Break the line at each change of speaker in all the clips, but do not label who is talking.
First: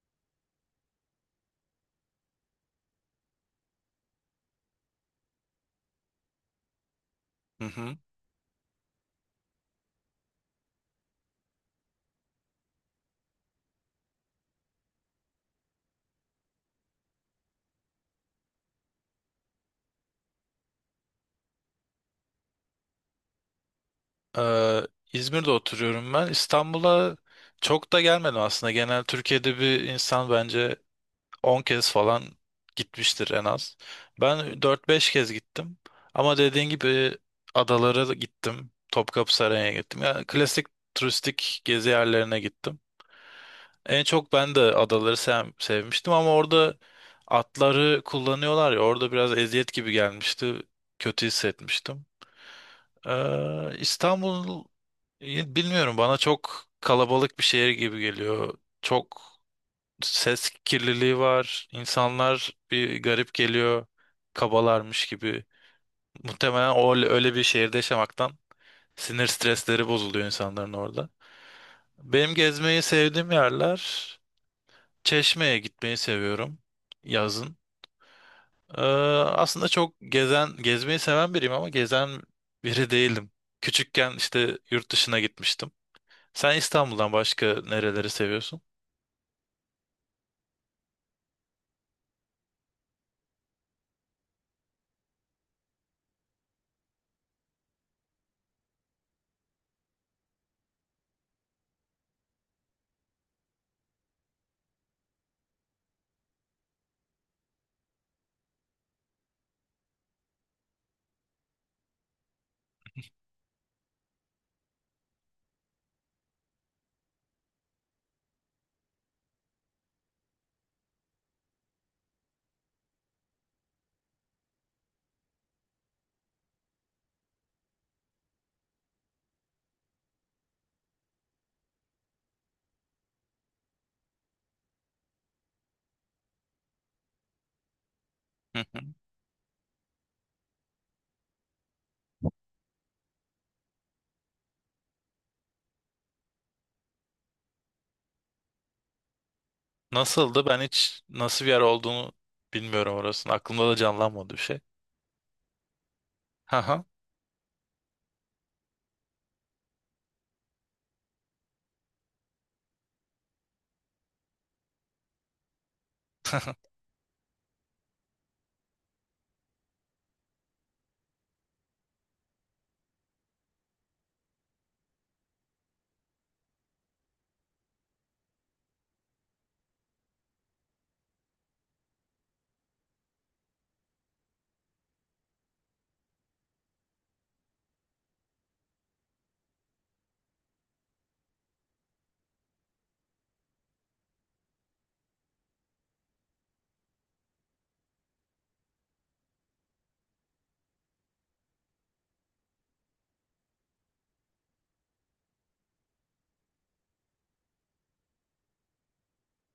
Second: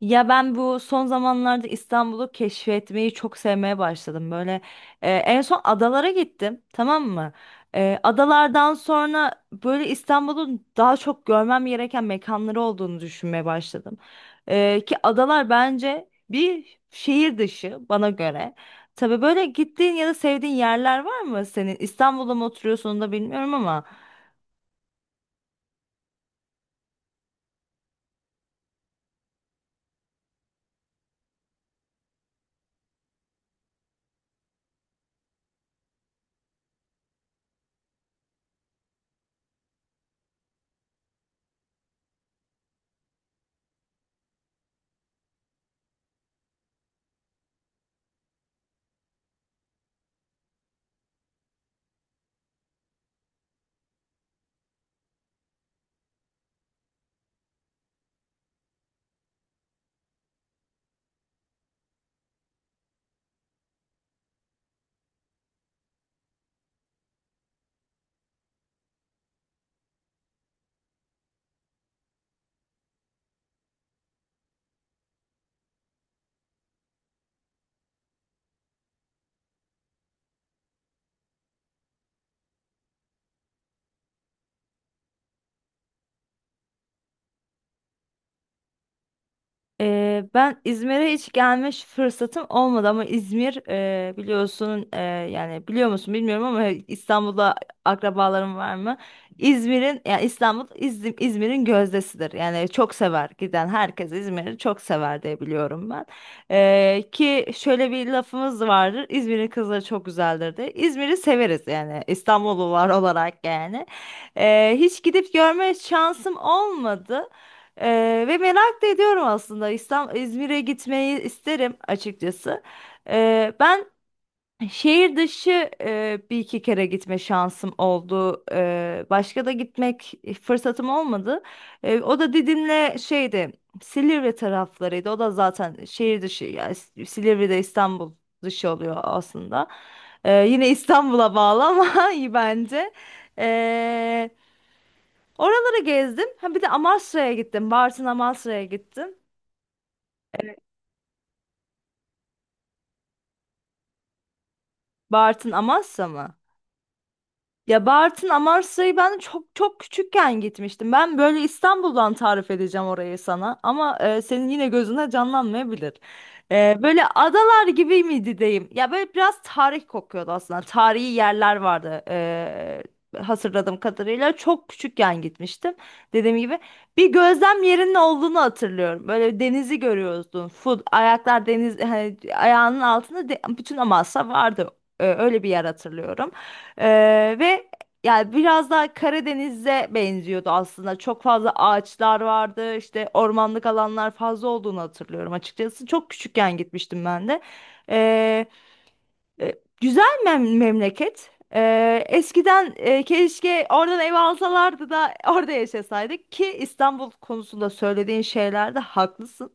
Ya ben bu son zamanlarda İstanbul'u keşfetmeyi çok sevmeye başladım. Böyle en son adalara gittim, tamam mı?
Hı hı.
Adalardan sonra böyle İstanbul'un daha çok görmem gereken mekanları olduğunu düşünmeye başladım. Ki adalar bence bir şehir dışı bana göre. Tabii böyle gittiğin ya da sevdiğin yerler var mı senin? İstanbul'da mı oturuyorsun onu da bilmiyorum ama.
İzmir'de oturuyorum ben. İstanbul'a çok da gelmedim aslında. Genel Türkiye'de bir insan bence 10 kez falan gitmiştir en az. Ben 4-5 kez gittim. Ama dediğin gibi adalara da gittim. Topkapı Sarayı'na gittim. Yani klasik turistik gezi yerlerine gittim. En çok ben de adaları sevmiştim ama orada atları kullanıyorlar ya orada biraz eziyet gibi gelmişti. Kötü hissetmiştim. İstanbul bilmiyorum bana çok kalabalık bir şehir gibi geliyor. Çok ses kirliliği var. İnsanlar bir garip geliyor. Kabalarmış gibi. Muhtemelen o öyle bir şehirde yaşamaktan sinir stresleri bozuluyor insanların orada. Benim gezmeyi sevdiğim yerler, Çeşme'ye gitmeyi seviyorum yazın. Ee, aslında çok gezen gezmeyi seven biriyim ama gezen biri değilim. Küçükken işte yurt dışına gitmiştim. Sen İstanbul'dan başka nereleri seviyorsun?
Ben İzmir'e hiç gelmiş fırsatım olmadı ama İzmir biliyorsun, yani biliyor musun bilmiyorum ama İstanbul'da akrabalarım var mı? İzmir'in yani İstanbul İzmir'in gözdesidir. Yani çok sever, giden herkes İzmir'i çok sever diye biliyorum ben. Ki şöyle bir lafımız vardır. İzmir'in kızları çok güzeldir diye. İzmir'i severiz yani İstanbullular olarak yani. Hiç gidip görme şansım olmadı. Ve merak da ediyorum aslında, İstanbul İzmir'e gitmeyi isterim açıkçası. Ben şehir dışı bir iki kere gitme şansım oldu. Başka da gitmek fırsatım olmadı. O da Didim'le şeydi, Silivri taraflarıydı. O da zaten şehir dışı yani Silivri'de İstanbul
Hı
dışı
hı.
oluyor aslında. Yine İstanbul'a bağlı ama iyi bence. Oraları gezdim. Ha bir de Amasra'ya gittim. Bartın Amasra'ya gittim.
Nasıldı? Ben hiç nasıl bir yer olduğunu bilmiyorum orasının. Aklımda da canlanmadı bir şey.
Bartın Amasra mı?
Haha.
Ya Bartın Amasya'yı ben çok çok küçükken gitmiştim. Ben böyle İstanbul'dan tarif edeceğim orayı sana ama senin yine gözüne canlanmayabilir. Böyle adalar gibi miydi diyeyim. Ya böyle biraz tarih kokuyordu aslında. Tarihi yerler vardı. Hatırladığım kadarıyla çok küçükken gitmiştim. Dediğim gibi bir gözlem yerinin olduğunu hatırlıyorum. Böyle denizi görüyorsun. Full ayaklar deniz, hani ayağının altında bütün Amasya vardı. Öyle bir yer hatırlıyorum. Ve yani biraz daha Karadeniz'e benziyordu aslında. Çok fazla ağaçlar vardı, işte ormanlık alanlar fazla olduğunu hatırlıyorum açıkçası. Çok küçükken gitmiştim ben de. Ee, e, Güzel memleket. Eskiden keşke oradan ev alsalardı da orada yaşasaydık, ki İstanbul konusunda söylediğin şeylerde haklısın.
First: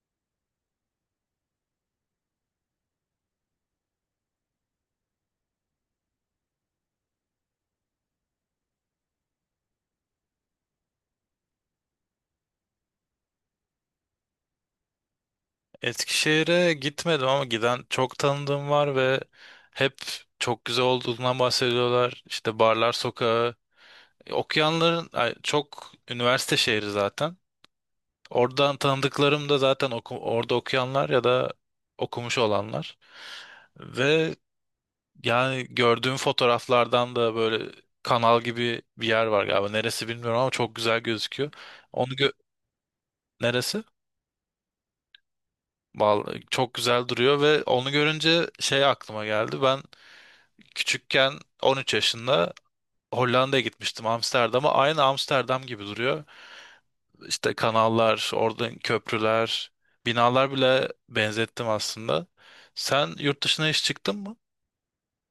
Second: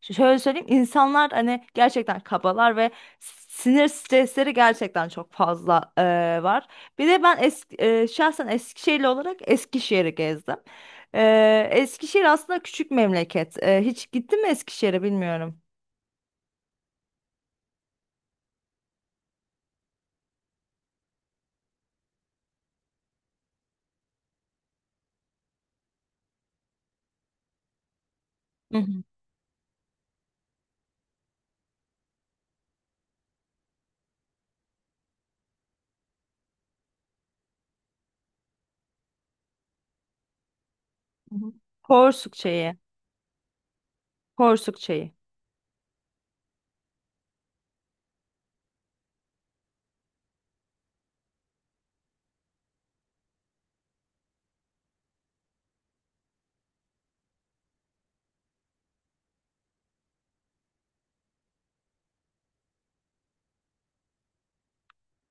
Şöyle söyleyeyim, insanlar hani gerçekten kabalar ve sinir stresleri gerçekten çok fazla var. Bir de ben şahsen Eskişehirli olarak Eskişehir'i gezdim. Eskişehir aslında küçük memleket. Hiç gittin mi Eskişehir'e bilmiyorum.
Eskişehir'e gitmedim ama giden çok tanıdığım var ve hep çok güzel olduğundan bahsediyorlar. İşte Barlar Sokağı, okuyanların ay, çok üniversite şehri zaten. Oradan
Hı hı.
tanıdıklarım da zaten orada okuyanlar ya da okumuş olanlar. Ve yani gördüğüm fotoğraflardan da böyle kanal gibi bir yer var galiba. Neresi bilmiyorum ama çok güzel
hı
gözüküyor.
hı.
Onu gö-
Porsuk Çayı.
neresi?
Porsuk Çayı.
Vallahi çok güzel duruyor ve onu görünce şey aklıma geldi. Ben küçükken 13 yaşında Hollanda'ya gitmiştim, Amsterdam'a. Aynı Amsterdam gibi duruyor. İşte kanallar, oradan köprüler, binalar bile benzettim aslında. Sen yurt dışına hiç çıktın mı?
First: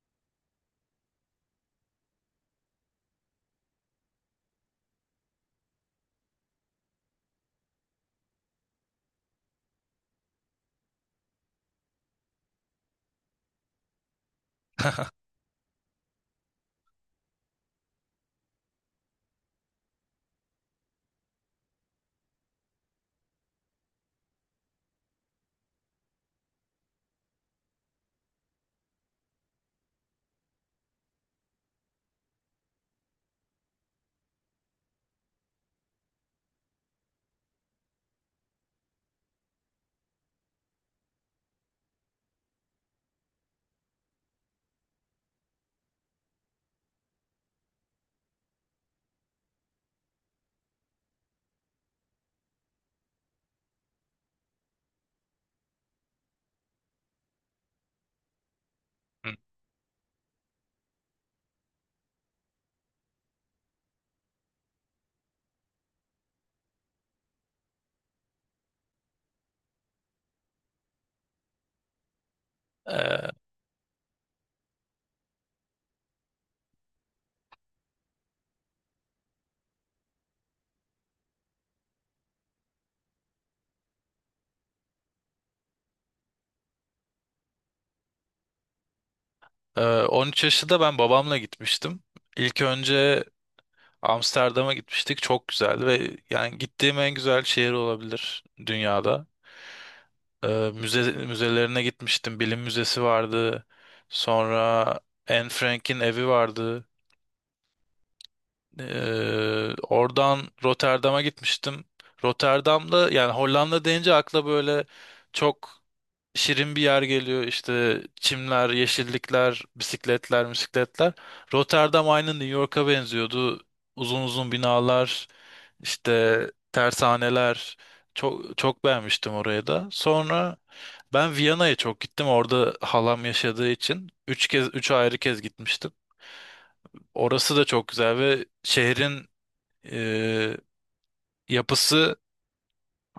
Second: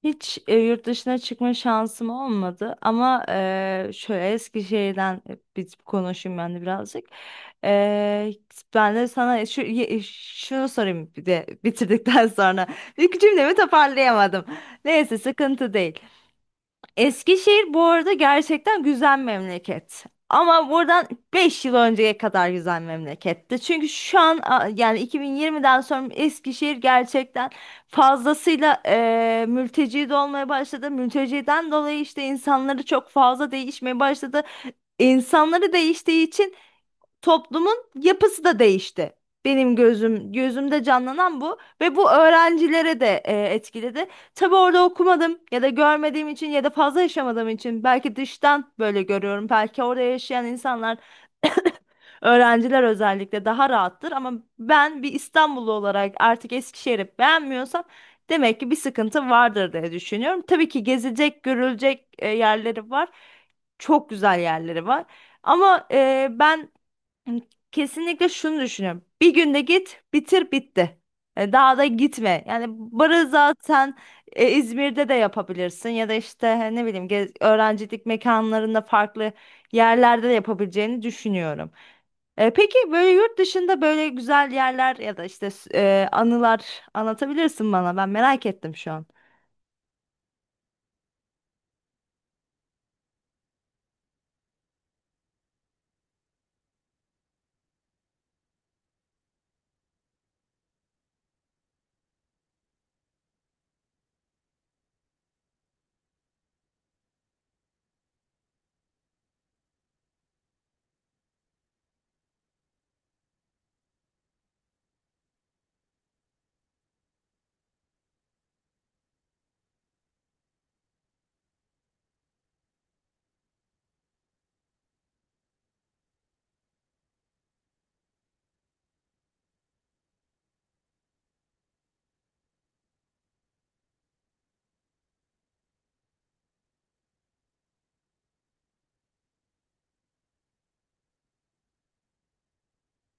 Hiç yurt dışına çıkma şansım olmadı ama şöyle Eskişehir'den biz konuşayım ben de birazcık. E, Ben de sana şunu sorayım bir de bitirdikten sonra. İlk cümlemi toparlayamadım. Neyse, sıkıntı değil. Eskişehir bu arada gerçekten güzel memleket. Ama buradan 5 yıl önceye kadar güzel memleketti. Çünkü şu an yani 2020'den sonra Eskişehir gerçekten fazlasıyla mülteci de olmaya başladı. Mülteciden dolayı işte insanları çok fazla değişmeye başladı. İnsanları değiştiği için toplumun yapısı da değişti. Benim gözümde canlanan bu ve bu öğrencilere de etkiledi. Tabii orada okumadım ya da görmediğim için ya da fazla yaşamadığım için belki dıştan böyle görüyorum. Belki orada yaşayan insanlar, öğrenciler özellikle daha rahattır ama ben bir İstanbullu olarak artık Eskişehir'i beğenmiyorsam demek ki bir
Hı.
sıkıntı vardır diye düşünüyorum. Tabii ki gezilecek, görülecek yerleri var. Çok güzel yerleri var. Ama ben Hı, kesinlikle şunu düşünüyorum. Bir günde git, bitir, bitti. Daha da gitme. Yani barı
Ee,
zaten İzmir'de de yapabilirsin ya da işte ne bileyim, öğrencilik mekanlarında farklı yerlerde de yapabileceğini düşünüyorum. Peki böyle yurt dışında böyle güzel yerler ya da işte anılar anlatabilirsin bana. Ben merak ettim şu an.
13 yaşında ben babamla gitmiştim. İlk önce Amsterdam'a gitmiştik. Çok güzeldi ve yani gittiğim en güzel şehir olabilir dünyada. Ee, müzelerine gitmiştim. Bilim Müzesi vardı. Sonra Anne Frank'in evi vardı. Oradan Rotterdam'a gitmiştim. Rotterdam'da, yani Hollanda deyince akla böyle çok şirin bir yer geliyor. İşte çimler, yeşillikler, bisikletler, bisikletler. Rotterdam aynı New York'a benziyordu. Uzun uzun binalar, işte tersaneler. Çok çok beğenmiştim orayı da. Sonra ben Viyana'ya çok gittim. Orada halam yaşadığı için üç kez, üç ayrı kez gitmiştim. Orası da çok güzel ve şehrin ee, yapısı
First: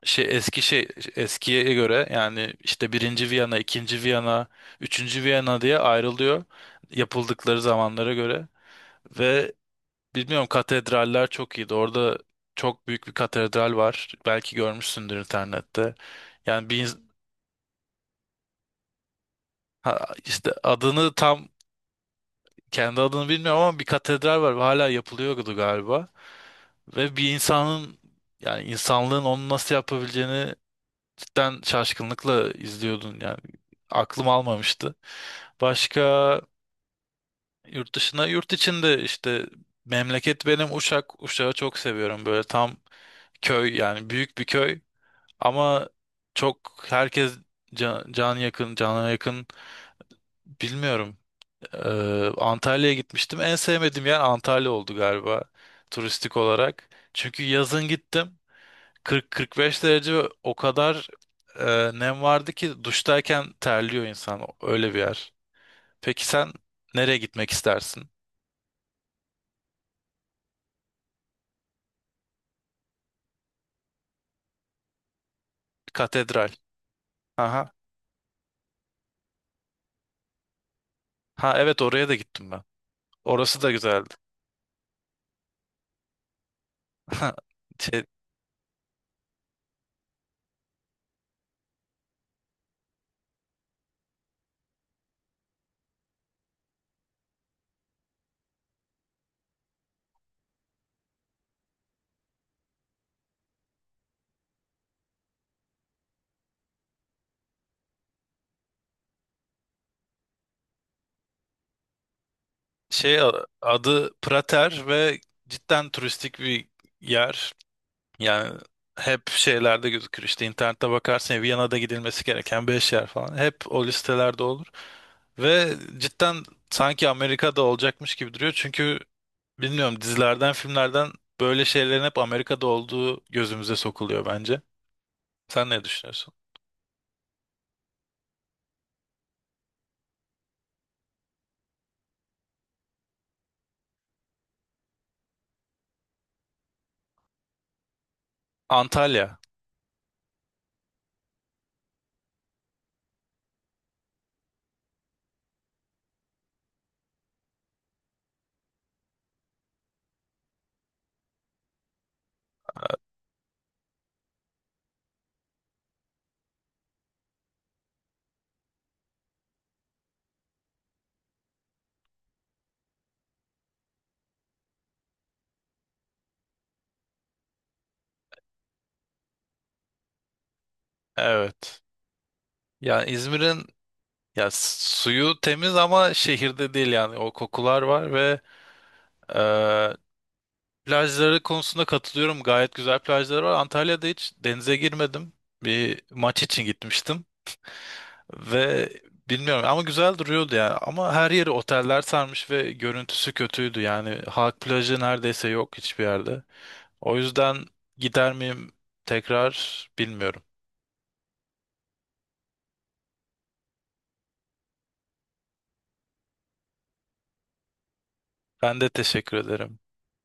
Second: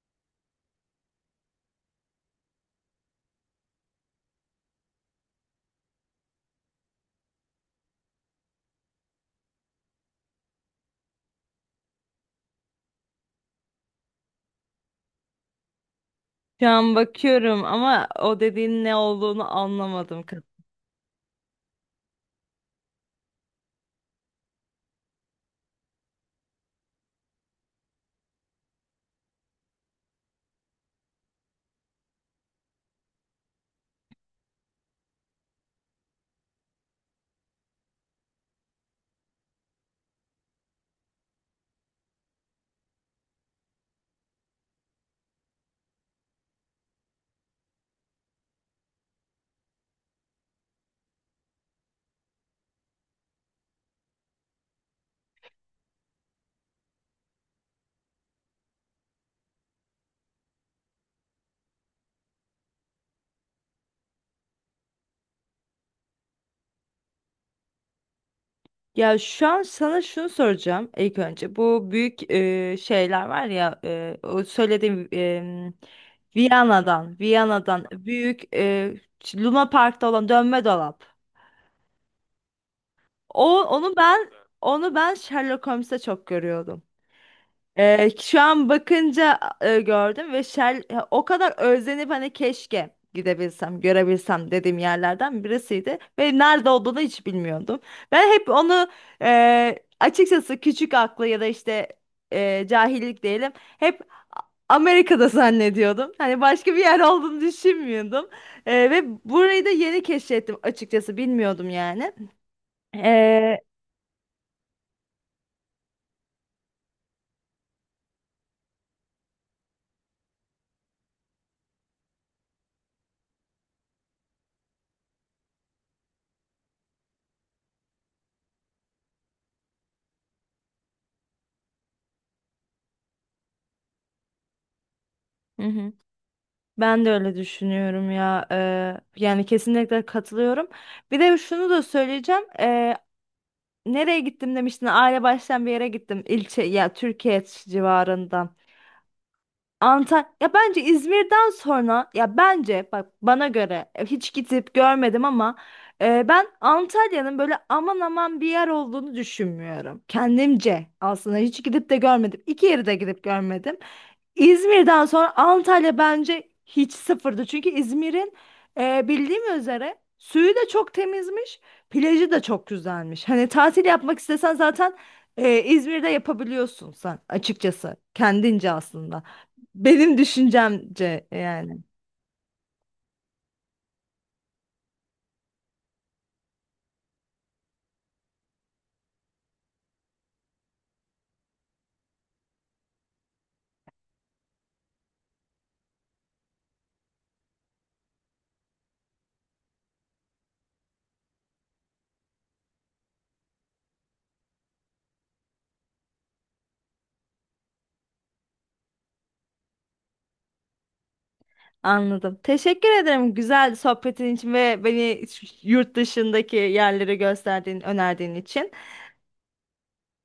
şey eski şey eskiye göre, yani işte birinci Viyana, ikinci Viyana, üçüncü Viyana diye ayrılıyor yapıldıkları zamanlara göre ve bilmiyorum katedraller çok iyiydi. Orada çok büyük bir katedral var. Belki görmüşsündür internette.
Şu
Yani bir
an
ins-
bakıyorum ama o dediğin ne olduğunu
ha,
anlamadım.
işte adını tam kendi adını bilmiyorum ama bir katedral var ve hala yapılıyordu galiba. Ve bir insanın, yani insanlığın onu nasıl yapabileceğini cidden şaşkınlıkla izliyordun yani. Aklım almamıştı. Başka yurt dışına, yurt içinde işte, memleket benim Uşak. Uşak'ı çok seviyorum. Böyle tam köy, yani büyük bir köy ama çok herkes can yakın, cana yakın, bilmiyorum. Ee, Antalya'ya gitmiştim. En sevmediğim yer Antalya oldu galiba turistik olarak. Çünkü yazın gittim. 40-45 derece ve o kadar e, nem vardı ki duştayken terliyor insan. Öyle bir yer. Peki sen nereye gitmek istersin?
Ya şu an sana şunu soracağım ilk önce. Bu büyük şeyler var ya, o söylediğim,
Katedral.
Viyana'dan,
Aha.
Viyana'dan büyük, Luna Park'ta olan dönme dolap.
Ha evet, oraya da gittim ben. Orası
O
da
onu
güzeldi.
ben onu ben Sherlock Holmes'te çok görüyordum.
Şey,
Şu an bakınca gördüm ve o kadar özlenip hani keşke gidebilsem, görebilsem dediğim yerlerden birisiydi. Ve nerede olduğunu hiç bilmiyordum. Ben hep onu, açıkçası küçük aklı ya da işte cahillik diyelim, hep Amerika'da zannediyordum. Hani başka bir yer olduğunu düşünmüyordum. Ve burayı da yeni keşfettim açıkçası, bilmiyordum yani. E,
adı Prater ve cidden turistik bir yer. Yani hep şeylerde gözükür, işte internette bakarsın Viyana'da gidilmesi gereken 5 yer falan. Hep o listelerde olur. Ve cidden sanki Amerika'da olacakmış gibi duruyor. Çünkü bilmiyorum, dizilerden, filmlerden böyle şeylerin hep Amerika'da olduğu gözümüze sokuluyor bence.
Hı
Sen ne
hı.
düşünüyorsun?
Ben de öyle düşünüyorum ya. Yani kesinlikle katılıyorum. Bir de şunu da söyleyeceğim. Nereye gittim demiştin? Aile baştan bir yere gittim. İlçe ya Türkiye civarından.
Antalya.
Antalya ya bence İzmir'den sonra, ya bence bak bana göre, hiç gidip görmedim ama ben Antalya'nın böyle aman aman bir yer olduğunu düşünmüyorum. Kendimce, aslında hiç gidip de görmedim. İki yeri de gidip görmedim. İzmir'den sonra Antalya bence hiç sıfırdı. Çünkü İzmir'in bildiğim üzere suyu da çok temizmiş, plajı da çok güzelmiş. Hani tatil yapmak istesen zaten İzmir'de yapabiliyorsun sen açıkçası. Kendince aslında. Benim düşüncemce yani.
Evet. Yani İzmir'in ya s- suyu temiz ama şehirde değil, yani o kokular var ve e, plajları konusunda katılıyorum. Gayet güzel plajları var. Antalya'da hiç denize girmedim. Bir maç için gitmiştim ve bilmiyorum ama güzel duruyordu yani. Ama her yeri oteller sarmış ve görüntüsü kötüydü. Yani halk plajı neredeyse yok hiçbir yerde. O yüzden gider miyim tekrar bilmiyorum.
Anladım. Teşekkür ederim güzel sohbetin için ve beni yurt dışındaki yerleri gösterdiğin, önerdiğin için.
Ben de teşekkür ederim.